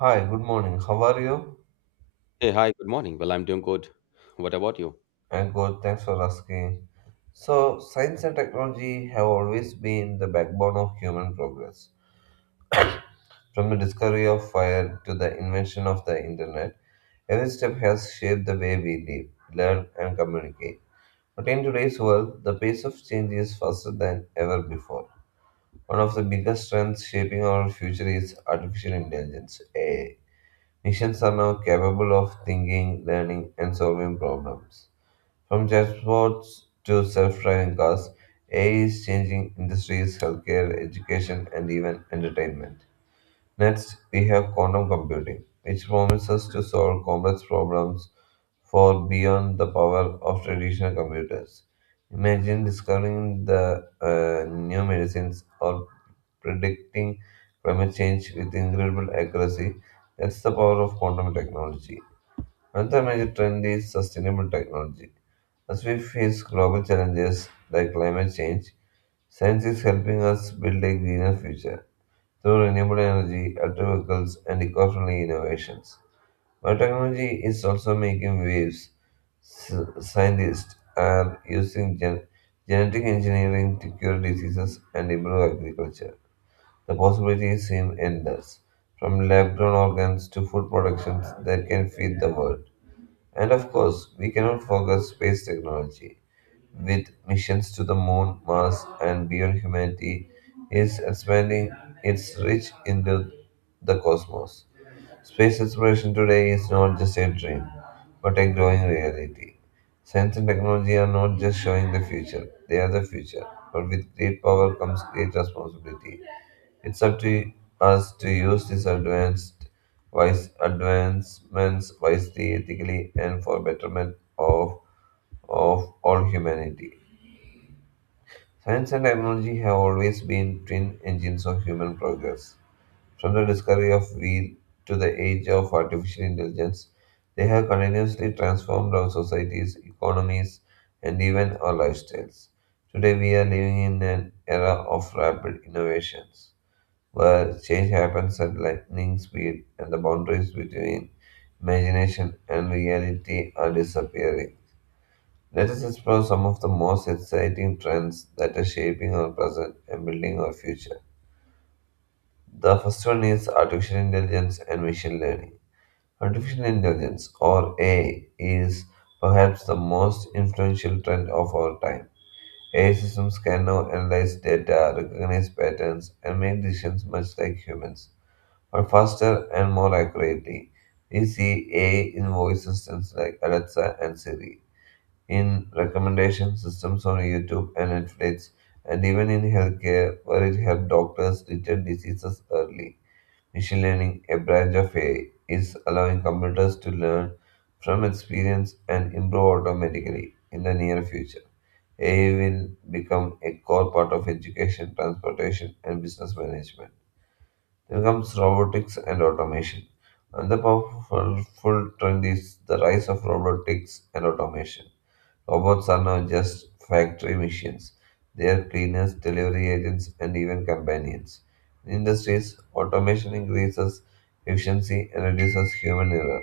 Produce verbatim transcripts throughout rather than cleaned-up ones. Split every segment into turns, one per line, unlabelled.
Hi, good morning. How are you?
Hey, hi, good morning. Well, I'm doing good. What about you?
I'm good. Thanks for asking. So, science and technology have always been the backbone of human progress. From the discovery of fire to the invention of the internet, every step has shaped the way we live, learn, and communicate. But in today's world, the pace of change is faster than ever before. One of the biggest trends shaping our future is artificial intelligence, A I. Machines are now capable of thinking, learning, and solving problems. From transports to self-driving cars, A I is changing industries, healthcare, education, and even entertainment. Next, we have quantum computing, which promises to solve complex problems for beyond the power of traditional computers. Imagine discovering the uh, new medicines or predicting climate change with incredible accuracy. That's the power of quantum technology. Another major trend is sustainable technology. As we face global challenges like climate change, science is helping us build a greener future through renewable energy, electric vehicles, and eco-friendly innovations. Biotechnology is also making waves. S- Scientists are using gen- genetic engineering to cure diseases and improve agriculture. The possibilities seem endless. From lab-grown organs to food productions that can feed the world. And of course, we cannot forget space technology. With missions to the moon, Mars, and beyond, humanity is expanding its reach into the cosmos. Space exploration today is not just a dream, but a growing reality. Science and technology are not just showing the future, they are the future. But with great power comes great responsibility. It's up to us to use these advanced wise advancements wisely, ethically, and for betterment of of all humanity. Science and technology have always been twin engines of human progress. From the discovery of wheel to the age of artificial intelligence, they have continuously transformed our societies, economies, and even our lifestyles. Today, we are living in an era of rapid innovations, where change happens at lightning speed and the boundaries between imagination and reality are disappearing. Let us explore some of the most exciting trends that are shaping our present and building our future. The first one is artificial intelligence and machine learning. Artificial intelligence, or A I, is perhaps the most influential trend of our time. A I systems can now analyze data, recognize patterns, and make decisions much like humans, but faster and more accurately. We see A I in voice systems like Alexa and Siri, in recommendation systems on YouTube and Netflix, and even in healthcare, where it helps doctors detect diseases early. Machine learning, a branch of A I, is allowing computers to learn from experience and improve automatically in the near future. A I will become a core part of education, transportation, and business management. Then comes robotics and automation. Another powerful trend is the rise of robotics and automation. Robots are not just factory machines, they are cleaners, delivery agents, and even companions. In industries, automation increases efficiency and reduces human error.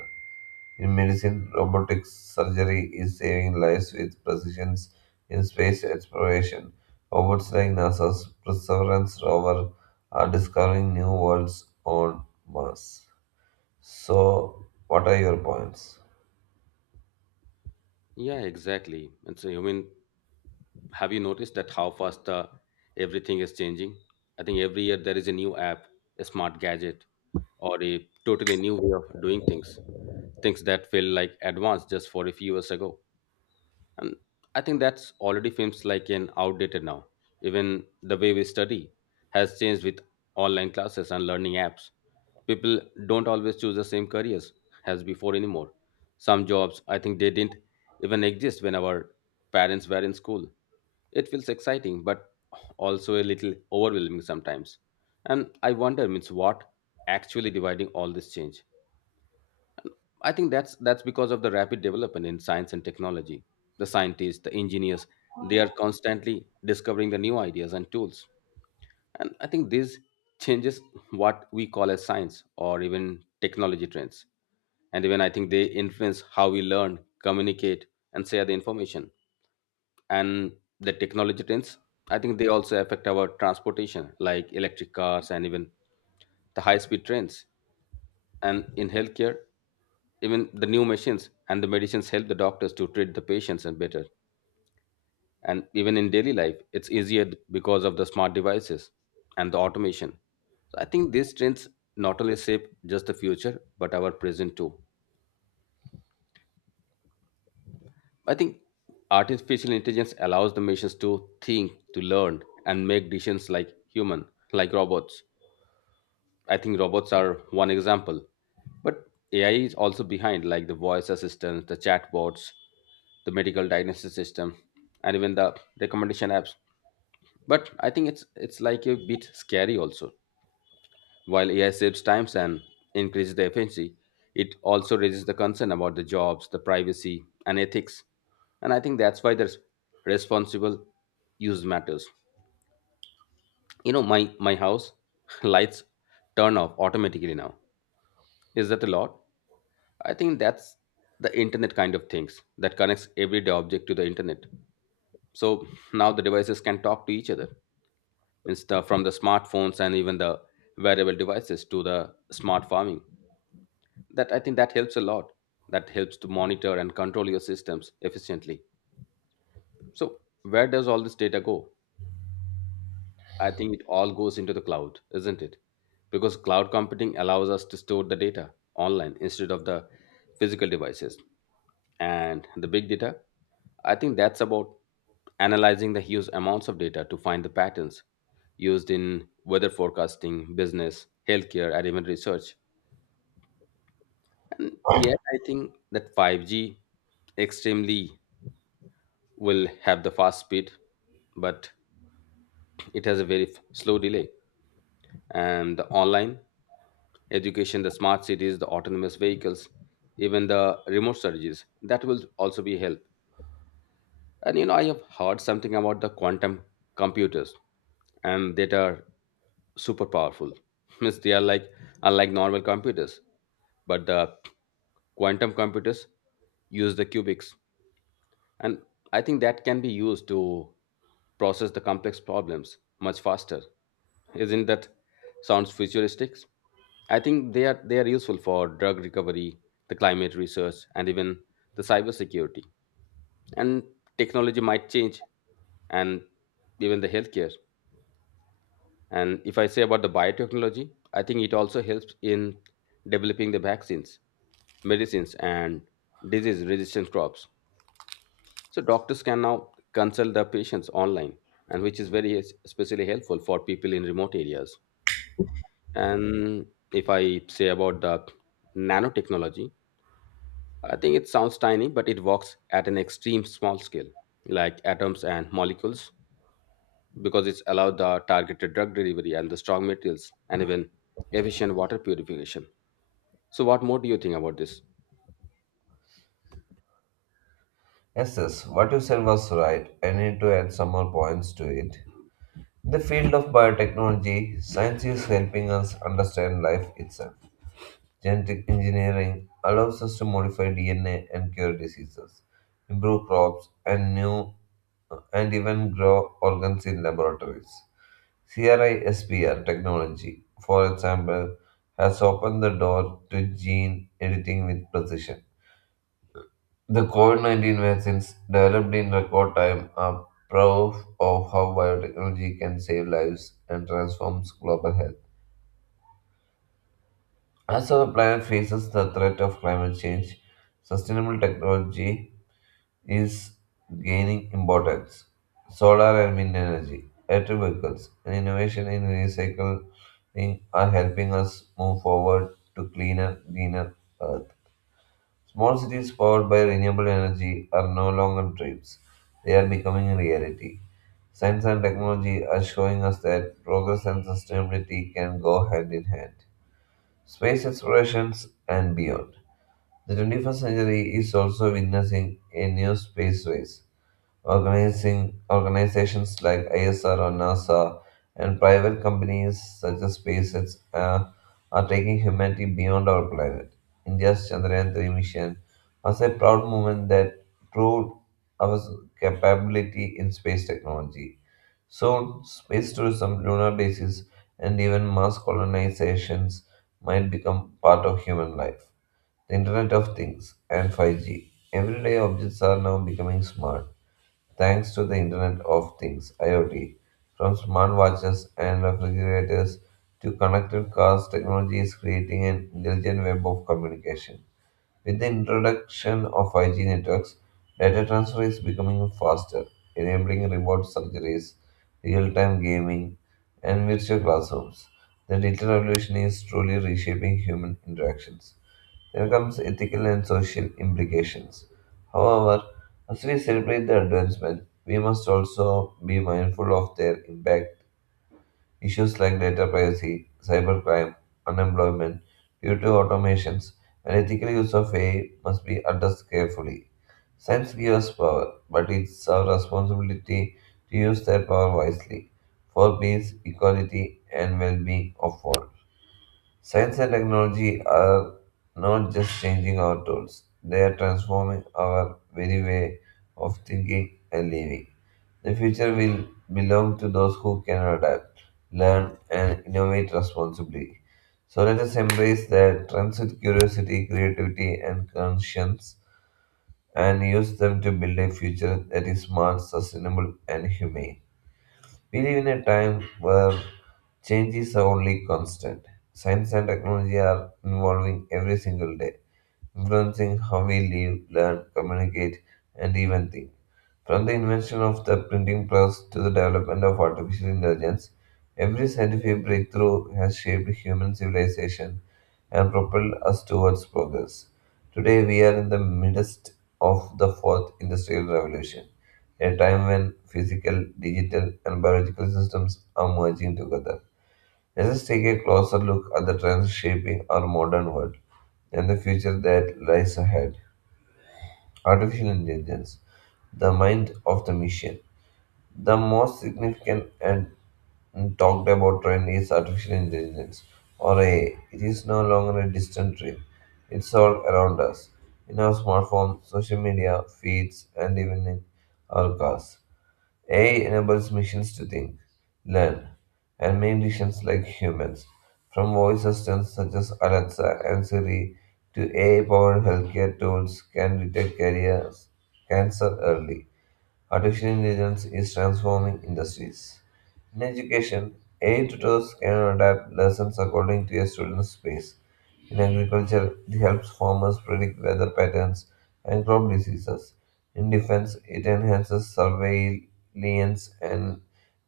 In medicine, robotic surgery is saving lives with precision in space exploration. Robots like NASA's Perseverance rover are discovering new worlds on Mars. So, what are your points?
Yeah, exactly. And so, I mean, have you noticed that how fast uh, everything is changing? I think every year there is a new app, a smart gadget, or a totally new way of doing things. Things that feel like advanced just for a few years ago. And I think that's already feels like an outdated now. Even the way we study has changed with online classes and learning apps. People don't always choose the same careers as before anymore. Some jobs, I think they didn't even exist when our parents were in school. It feels exciting, but also a little overwhelming sometimes. And I wonder, means what actually dividing all this change? I think that's that's because of the rapid development in science and technology. The scientists, the engineers, they are constantly discovering the new ideas and tools, and I think this changes what we call as science or even technology trends. And even I think they influence how we learn, communicate, and share the information. And the technology trends, I think they also affect our transportation, like electric cars and even the high speed trains. And in healthcare, even the new machines and the medicines help the doctors to treat the patients and better, and even in daily life, it's easier because of the smart devices and the automation. So I think these trends not only shape just the future, but our present too. I think artificial intelligence allows the machines to think, to learn, and make decisions like human, like robots. I think robots are one example. But A I is also behind, like the voice assistants, the chatbots, the medical diagnosis system, and even the recommendation apps. But I think it's it's like a bit scary also. While A I saves times and increases the efficiency, it also raises the concern about the jobs, the privacy, and ethics. And I think that's why the res- responsible use matters. You know, my my house lights turn off automatically now. Is that a lot? I think that's the internet kind of things that connects everyday object to the internet. So now the devices can talk to each other. Insta from the smartphones and even the wearable devices to the smart farming, that I think that helps a lot, that helps to monitor and control your systems efficiently. So where does all this data go? I think it all goes into the cloud, isn't it? Because cloud computing allows us to store the data online instead of the physical devices. And the big data, I think that's about analyzing the huge amounts of data to find the patterns, used in weather forecasting, business, healthcare, and even research. And yet I think that five G extremely will have the fast speed, but it has a very f- slow delay. And the online education, the smart cities, the autonomous vehicles, even the remote surgeries, that will also be help. And you know, I have heard something about the quantum computers, and that are super powerful. Means they are like unlike normal computers, but the quantum computers use the qubits, and I think that can be used to process the complex problems much faster. Isn't that sounds futuristic? I think they are they are useful for drug recovery, the climate research, and even the cybersecurity, and technology might change, and even the healthcare. And if I say about the biotechnology, I think it also helps in developing the vaccines, medicines, and disease resistant crops. So doctors can now consult their patients online, and which is very es- especially helpful for people in remote areas. And if I say about the nanotechnology, I think it sounds tiny but it works at an extreme small scale, like atoms and molecules, because it's allowed the targeted drug delivery and the strong materials and even efficient water purification. So, what more do you think about this?
Yes, yes, what you said was right. I need to add some more points to it. In the field of biotechnology, science is helping us understand life itself. Genetic engineering allows us to modify D N A and cure diseases, improve crops, and new and even grow organs in laboratories. CRISPR technology, for example, has opened the door to gene editing with precision. The COVID nineteen vaccines developed in record time are proof of how biotechnology can save lives and transforms global health. As our planet faces the threat of climate change, sustainable technology is gaining importance. Solar and wind energy, electric vehicles, and innovation in recycling are helping us move forward to cleaner, greener Earth. Small cities powered by renewable energy are no longer dreams, they are becoming a reality. Science and technology are showing us that progress and sustainability can go hand in hand. Space explorations and beyond. The twenty-first century is also witnessing a new space race. Organizing organizations like I S R or NASA and private companies such as SpaceX uh, are taking humanity beyond our planet. India's Chandrayaan three mission was a proud moment that proved our capability in space technology. Soon, space tourism, lunar bases, and even mass colonizations might become part of human life. The Internet of Things, and five G. Everyday objects are now becoming smart thanks to the Internet of Things, IoT. From smart watches and refrigerators to connected cars, technology is creating an intelligent web of communication. With the introduction of five G networks, data transfer is becoming faster, enabling remote surgeries, real time gaming, and virtual classrooms. The digital revolution is truly reshaping human interactions. There comes ethical and social implications. However, as we celebrate the advancement, we must also be mindful of their impact. Issues like data privacy, cybercrime, unemployment due to automations, and ethical use of A I must be addressed carefully. Science gives us power, but it's our responsibility to use that power wisely for peace, equality, and well being of all. Science and technology are not just changing our tools, they are transforming our very way of thinking and living. The future will belong to those who can adapt, learn, and innovate responsibly. So let us embrace the trends with curiosity, creativity, and conscience and use them to build a future that is smart, sustainable, and humane. We live in a time where changes are only constant. Science and technology are evolving every single day, influencing how we live, learn, communicate, and even think. From the invention of the printing press to the development of artificial intelligence, every scientific breakthrough has shaped human civilization and propelled us towards progress. Today, we are in the midst of the fourth industrial revolution, a time when physical, digital, and biological systems are merging together. Let us take a closer look at the trends shaping our modern world and the future that lies ahead. Artificial intelligence, the mind of the machine. The most significant and talked about trend is artificial intelligence, or A I. It is no longer a distant dream. It's all around us, in our smartphones, social media, feeds, and even in our cars. A I enables machines to think, learn, and make decisions like humans. From voice assistants such as Alexa and Siri to A I-powered healthcare tools can detect careers, cancer early. Artificial intelligence is transforming industries. In education, A I tutors can adapt lessons according to a student's pace. In agriculture, it helps farmers predict weather patterns and crop diseases. In defense, it enhances surveillance and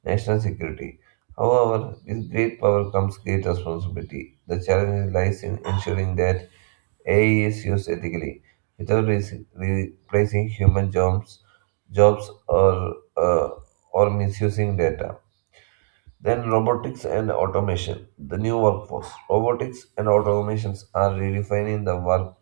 national security. However, with great power comes great responsibility. The challenge lies in ensuring that A I is used ethically, without re- replacing human jobs, jobs or uh, or misusing data. Then robotics and automation, the new workforce. Robotics and automations are redefining the work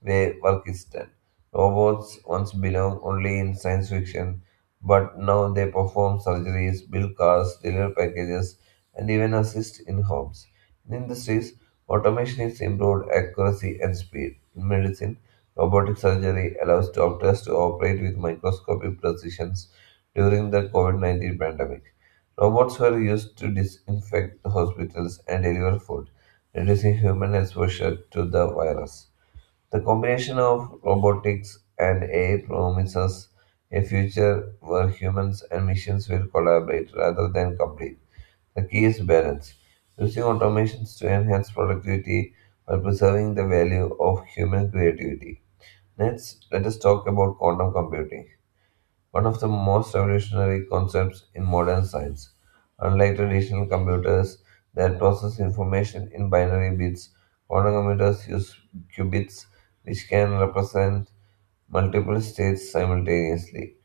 where work is done. Robots once belonged only in science fiction, but now they perform surgeries, build cars, deliver packages, and even assist in homes. In industries, automation has improved accuracy and speed. In medicine, robotic surgery allows doctors to operate with microscopic precisions during the COVID nineteen pandemic. Robots were used to disinfect hospitals and deliver food, reducing human exposure to the virus. The combination of robotics and A I promises a future where humans and machines will collaborate rather than compete. The key is balance, using automations to enhance productivity while preserving the value of human creativity. Next, let us talk about quantum computing, one of the most revolutionary concepts in modern science. Unlike traditional computers that process information in binary bits, quantum computers use qubits, which can represent multiple states simultaneously.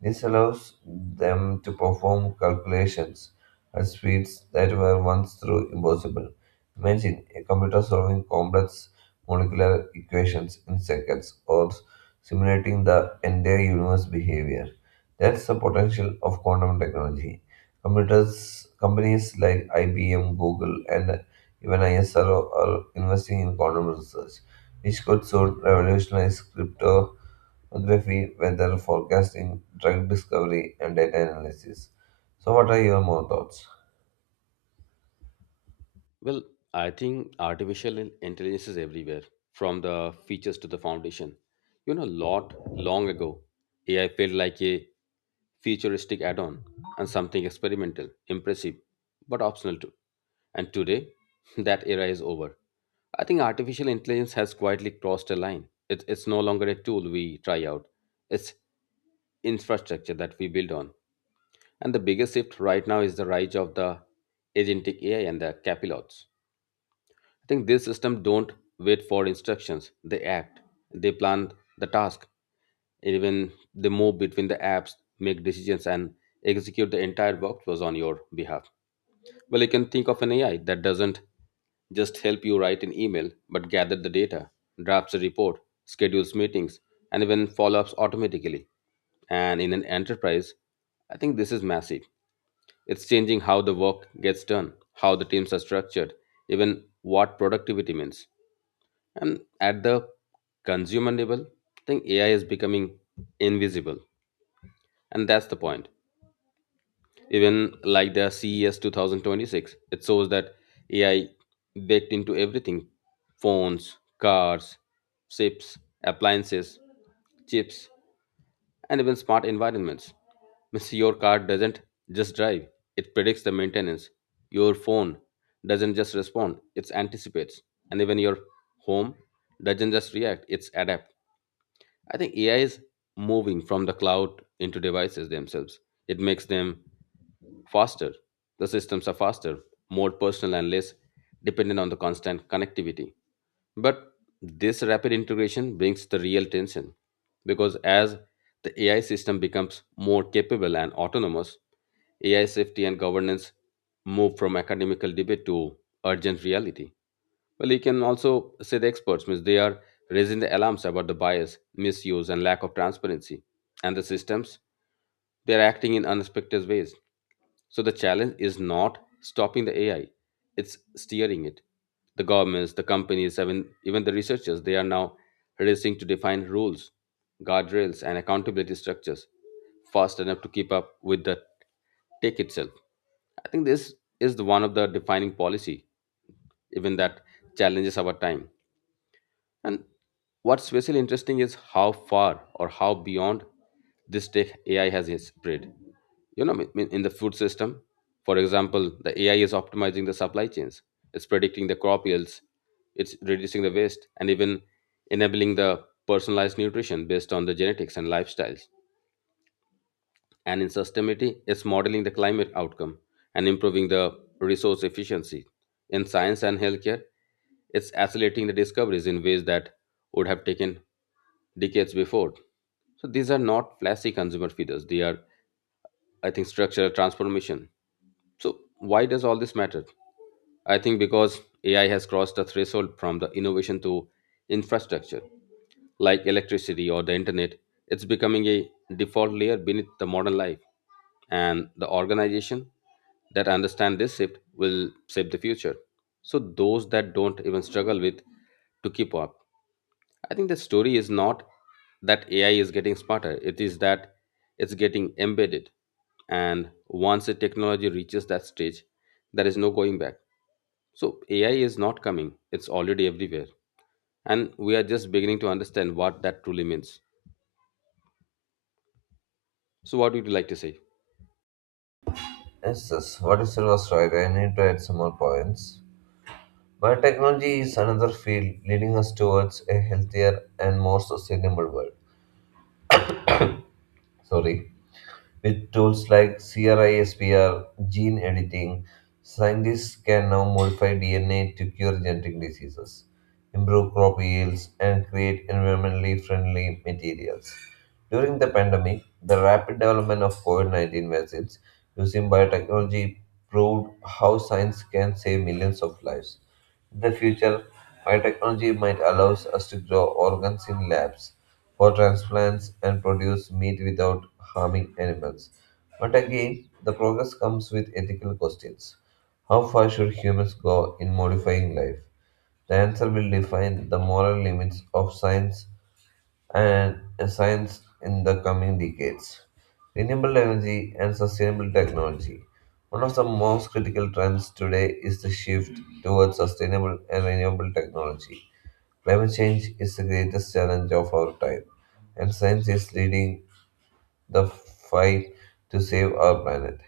This allows them to perform calculations at speeds that were once thought impossible. Imagine a computer solving complex molecular equations in seconds or simulating the entire universe behavior. That's the potential of quantum technology. Computers, companies like I B M, Google, and even ISRO are investing in quantum research, which could soon revolutionize cryptography, weather forecasting, drug discovery, and data analysis. So, what are your more thoughts?
Well, I think artificial in- intelligence is everywhere, from the features to the foundation. You know, lot long ago, A I felt like a futuristic add on, and something experimental, impressive, but optional too. And today, that era is over. I think artificial intelligence has quietly crossed a line. It, it's no longer a tool we try out, it's infrastructure that we build on. And the biggest shift right now is the rise of the agentic A I and the capilots. I think these systems don't wait for instructions. They act. They plan the task. Even they move between the apps, make decisions, and execute the entire workflows on your behalf. Well, you can think of an A I that doesn't just help you write an email, but gather the data, drafts a report, schedules meetings, and even follow-ups automatically. And in an enterprise, I think this is massive. It's changing how the work gets done, how the teams are structured, even what productivity means. And at the consumer level, I think A I is becoming invisible. And that's the point. Even like the C E S two thousand twenty-six, it shows that A I baked into everything, phones, cars, chips, appliances, chips, and even smart environments. Means your car doesn't just drive, it predicts the maintenance. Your phone doesn't just respond, it anticipates. And even your home doesn't just react, it's adapt. I think A I is moving from the cloud into devices themselves. It makes them faster. The systems are faster, more personal, and less dependent on the constant connectivity. But this rapid integration brings the real tension, because as the A I system becomes more capable and autonomous, A I safety and governance move from academical debate to urgent reality. Well, you can also say the experts, means they are raising the alarms about the bias, misuse, and lack of transparency. And the systems, they are acting in unexpected ways. So the challenge is not stopping the A I, it's steering it. The governments, the companies, even, even the researchers, they are now racing to define rules, guardrails, and accountability structures fast enough to keep up with the tech itself. I think this is the one of the defining policy, even that challenges our time. And what's special interesting is how far or how beyond this tech A I has spread. You know, I mean, in the food system, for example, the A I is optimizing the supply chains. It's predicting the crop yields. It's reducing the waste and even enabling the personalized nutrition based on the genetics and lifestyles. And in sustainability, it's modeling the climate outcome and improving the resource efficiency. In science and healthcare, it's accelerating the discoveries in ways that would have taken decades before. So these are not flashy consumer feeders, they are, I think, structural transformation. So why does all this matter? I think because AI has crossed the threshold from the innovation to infrastructure, like electricity or the internet. It's becoming a default layer beneath the modern life. And the organization that understand this shift will shape the future, so those that don't even struggle with to keep up. I think the story is not that AI is getting smarter, it is that it's getting embedded. And once the technology reaches that stage, there is no going back. So AI is not coming, it's already everywhere, and we are just beginning to understand what that truly means. So what would you like to say?
Yes, yes. What you said was right. I need to add some more points. Biotechnology is another field leading us towards a healthier and more sustainable world. Sorry. With tools like CRISPR gene editing, scientists can now modify D N A to cure genetic diseases, improve crop yields, and create environmentally friendly materials. During the pandemic, the rapid development of COVID nineteen vaccines using biotechnology proved how science can save millions of lives. In the future, biotechnology might allow us to grow organs in labs for transplants and produce meat without harming animals. But again, the progress comes with ethical questions. How far should humans go in modifying life? The answer will define the moral limits of science and science in the coming decades. Renewable energy and sustainable technology. One of the most critical trends today is the shift towards sustainable and renewable technology. Climate change is the greatest challenge of our time, and science is leading the fight to save our planet.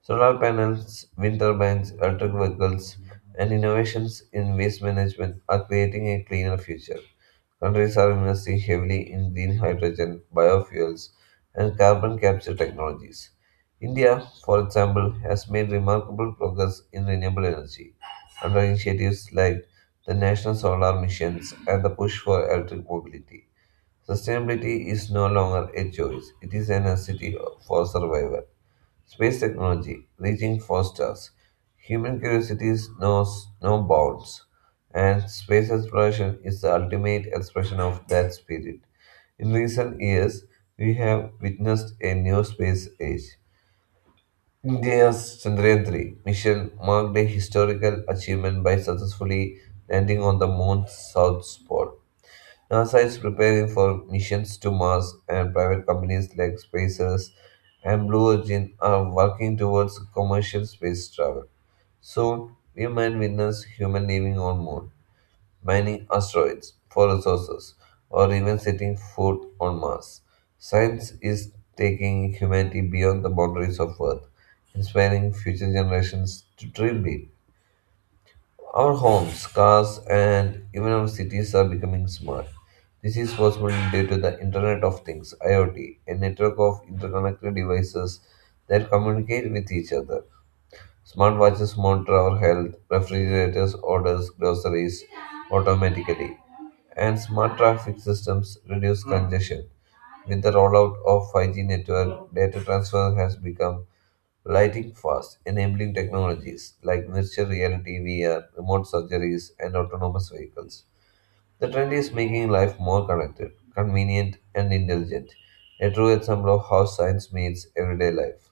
Solar panels, wind turbines, electric vehicles, and innovations in waste management are creating a cleaner future. Countries are investing heavily in green hydrogen, biofuels, and carbon capture technologies. India, for example, has made remarkable progress in renewable energy under initiatives like the National Solar Missions and the push for electric mobility. Sustainability is no longer a choice, it is a necessity for survival. Space technology, reaching for stars. Human curiosity knows no no bounds, and space exploration is the ultimate expression of that spirit. In recent years, we have witnessed a new space age. India's Chandrayaan three mission marked a historical achievement by successfully landing on the moon's south pole. NASA is preparing for missions to Mars, and private companies like SpaceX and Blue Origin are working towards commercial space travel. Soon, we might witness human living on Moon, mining asteroids for resources, or even setting foot on Mars. Science is taking humanity beyond the boundaries of Earth, inspiring future generations to dream big. Our homes, cars, and even our cities are becoming smart. This is possible due to the Internet of Things (IoT), a network of interconnected devices that communicate with each other. Smart watches monitor our health, refrigerators order groceries automatically, and smart traffic systems reduce congestion. With the rollout of five G network, data transfer has become lighting fast, enabling technologies like virtual reality, V R, remote surgeries, and autonomous vehicles. The trend is making life more connected, convenient, and intelligent, a true example of how science meets everyday life.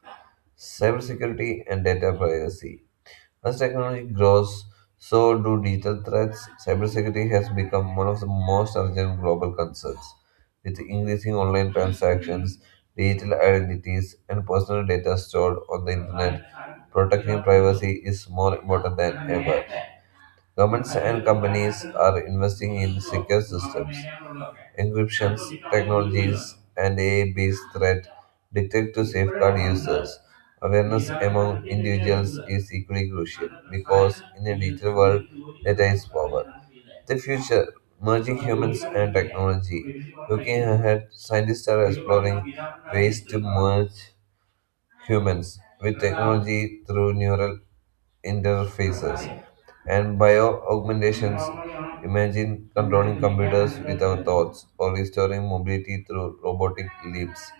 Cybersecurity and data privacy. As technology grows, so do digital threats. Cybersecurity has become one of the most urgent global concerns. With increasing online transactions, digital identities, and personal data stored on the internet, protecting privacy is more important than ever. Governments and companies are investing in secure systems. Encryptions technologies and A I-based threat detect to safeguard users. Awareness among individuals is equally crucial because in a digital world, data is power. The future, merging humans and technology. Looking ahead, scientists are exploring ways to merge humans with technology through neural interfaces and bio augmentations. Imagine controlling computers with our thoughts or restoring mobility through robotic limbs.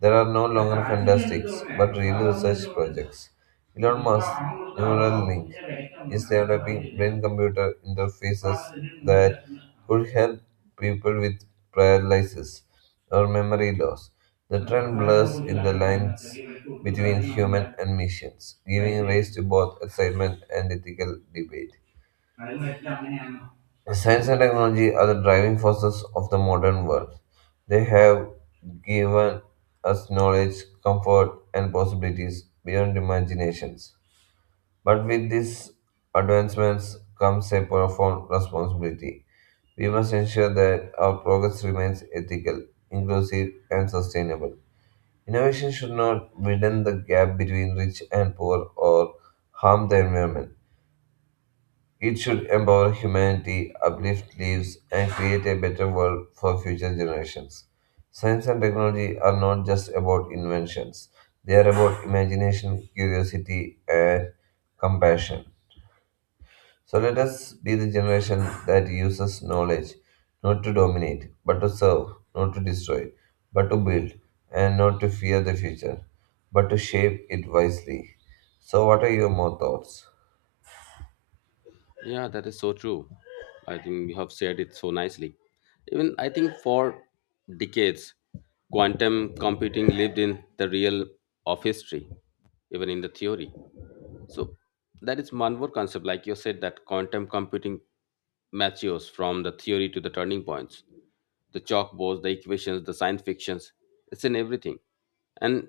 There are no longer fantastics, but real research projects. Elon Musk's Neuralink is developing brain-computer interfaces that could help people with paralysis or memory loss. The trend blurs in the lines between human and machines, giving rise to both excitement and ethical debate. Science and technology are the driving forces of the modern world. They have given us knowledge, comfort, and possibilities beyond imaginations. But with these advancements comes a profound responsibility. We must ensure that our progress remains ethical, inclusive, and sustainable. Innovation should not widen the gap between rich and poor or harm the environment. It should empower humanity, uplift lives, and create a better world for future generations. Science and technology are not just about inventions, they are about imagination, curiosity, and compassion. So let us be the generation that uses knowledge not to dominate, but to serve, not to destroy, but to build, and not to fear the future, but to shape it wisely. So, what are your more thoughts?
Yeah, that is so true. I think you have said it so nicely. Even I think for decades, quantum computing lived in the real of history, even in the theory. So that is one more concept, like you said, that quantum computing matures from the theory to the turning points, the chalkboards, the equations, the science fictions. It's in everything. And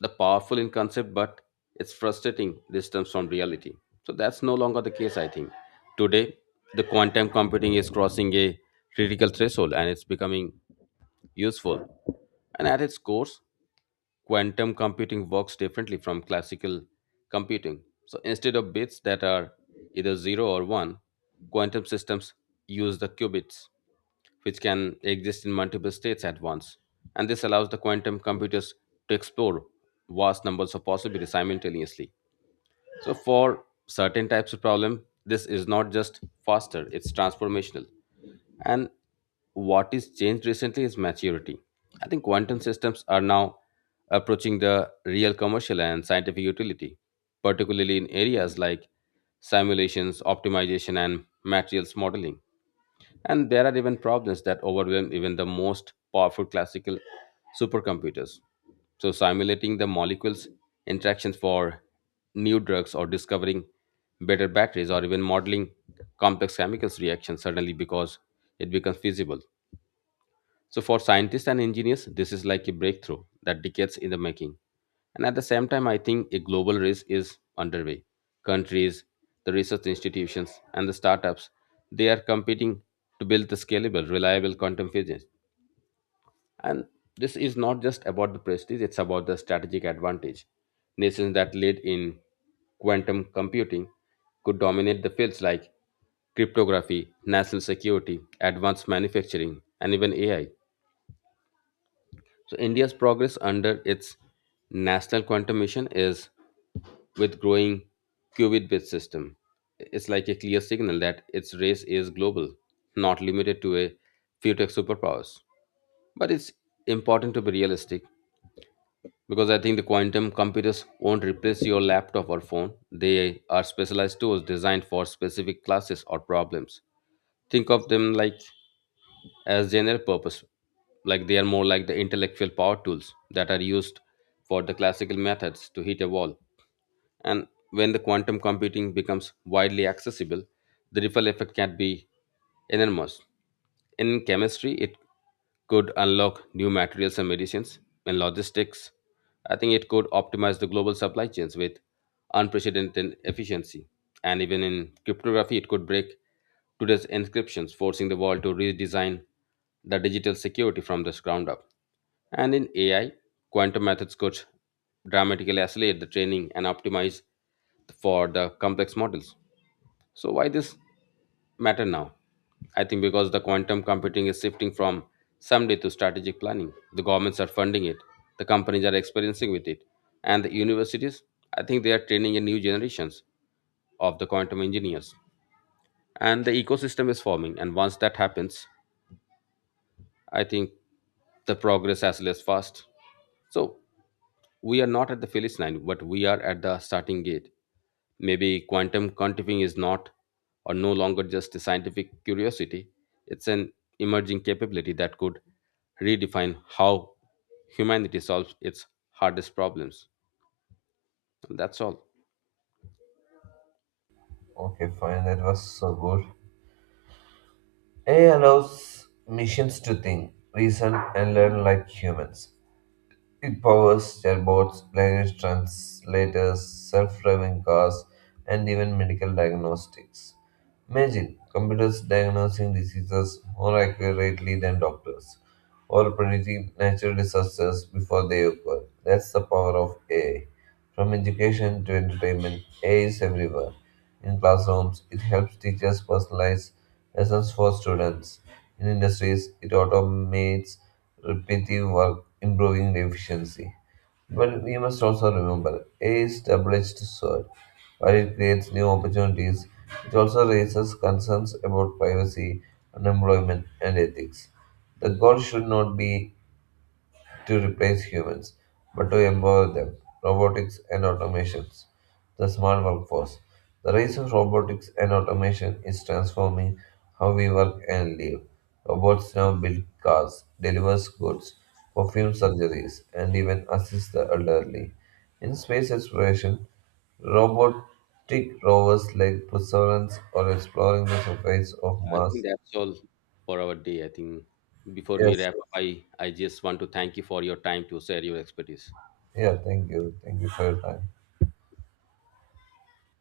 the powerful in concept, but it's frustrating distance from reality. So that's no longer the case, I think. Today, the quantum computing is crossing a critical threshold and it's becoming useful. And at its core, quantum computing works differently from classical computing. So instead of bits that are either zero or one, quantum systems use the qubits, which can exist in multiple states at once. And this allows the quantum computers to explore vast numbers of possibilities simultaneously. So for certain types of problem, this is not just faster, it's transformational. And what is changed recently is maturity. I think quantum systems are now approaching the real commercial and scientific utility, particularly in areas like simulations, optimization, and materials modeling. And there are even problems that overwhelm even the most powerful classical supercomputers. So, simulating the molecules' interactions for new drugs, or discovering better batteries, or even modeling complex chemicals reactions suddenly because it becomes feasible. So, for scientists and engineers, this is like a breakthrough that decades in the making. And at the same time, I think a global race is underway. Countries, the research institutions, and the startups, they are competing to build the scalable, reliable quantum physics. And this is not just about the prestige, it's about the strategic advantage. Nations that lead in quantum computing could dominate the fields like cryptography, national security, advanced manufacturing, and even A I. So India's progress under its national quantum mission is with growing qubit based system. It's like a clear signal that its race is global, not limited to a few tech superpowers. But it's important to be realistic, because I think the quantum computers won't replace your laptop or phone. They are specialized tools designed for specific classes or problems. Think of them like as general purpose, like they are more like the intellectual power tools that are used for the classical methods to hit a wall. And when the quantum computing becomes widely accessible, the ripple effect can be enormous. In chemistry, it could unlock new materials and medicines. In logistics, I think it could optimize the global supply chains with unprecedented efficiency. And even in cryptography, it could break today's encryptions, forcing the world to redesign the digital security from the ground up. And in A I, quantum methods could dramatically accelerate the training and optimize for the complex models. So why this matter now? I think because the quantum computing is shifting from someday to strategic planning. The governments are funding it, the companies are experiencing with it, and the universities, I think they are training a new generations of the quantum engineers. And the ecosystem is forming, and once that happens, I think the progress as less fast. So we are not at the finish line, but we are at the starting gate. Maybe quantum computing is not or no longer just a scientific curiosity, it's an emerging capability that could redefine how humanity solves its hardest problems. That's all.
Okay, fine, that was so good. A I allows machines to think, reason, and learn like humans. It powers chatbots, language translators, self driving cars, and even medical diagnostics. Imagine computers diagnosing diseases more accurately than doctors or predicting natural disasters before they occur. That's the power of A I. From education to entertainment, A I is everywhere. In classrooms, it helps teachers personalize lessons for students. In industries, it automates repetitive work, improving the efficiency. But we must also remember, A I is double-edged sword. While it creates new opportunities, it also raises concerns about privacy, unemployment, and ethics. The goal should not be to replace humans, but to empower them, robotics and automations. The smart workforce. The rise of robotics and automation is transforming how we work and live. Robots now build cars, deliver goods, perform surgeries, and even assist the elderly. In space exploration, robotic rovers like Perseverance are exploring the surface of
I think
Mars.
that's all for our day. I think before we
Yes,
wrap up, I, I just want to thank you for your time to share your expertise.
yeah, thank you. Thank you for your time.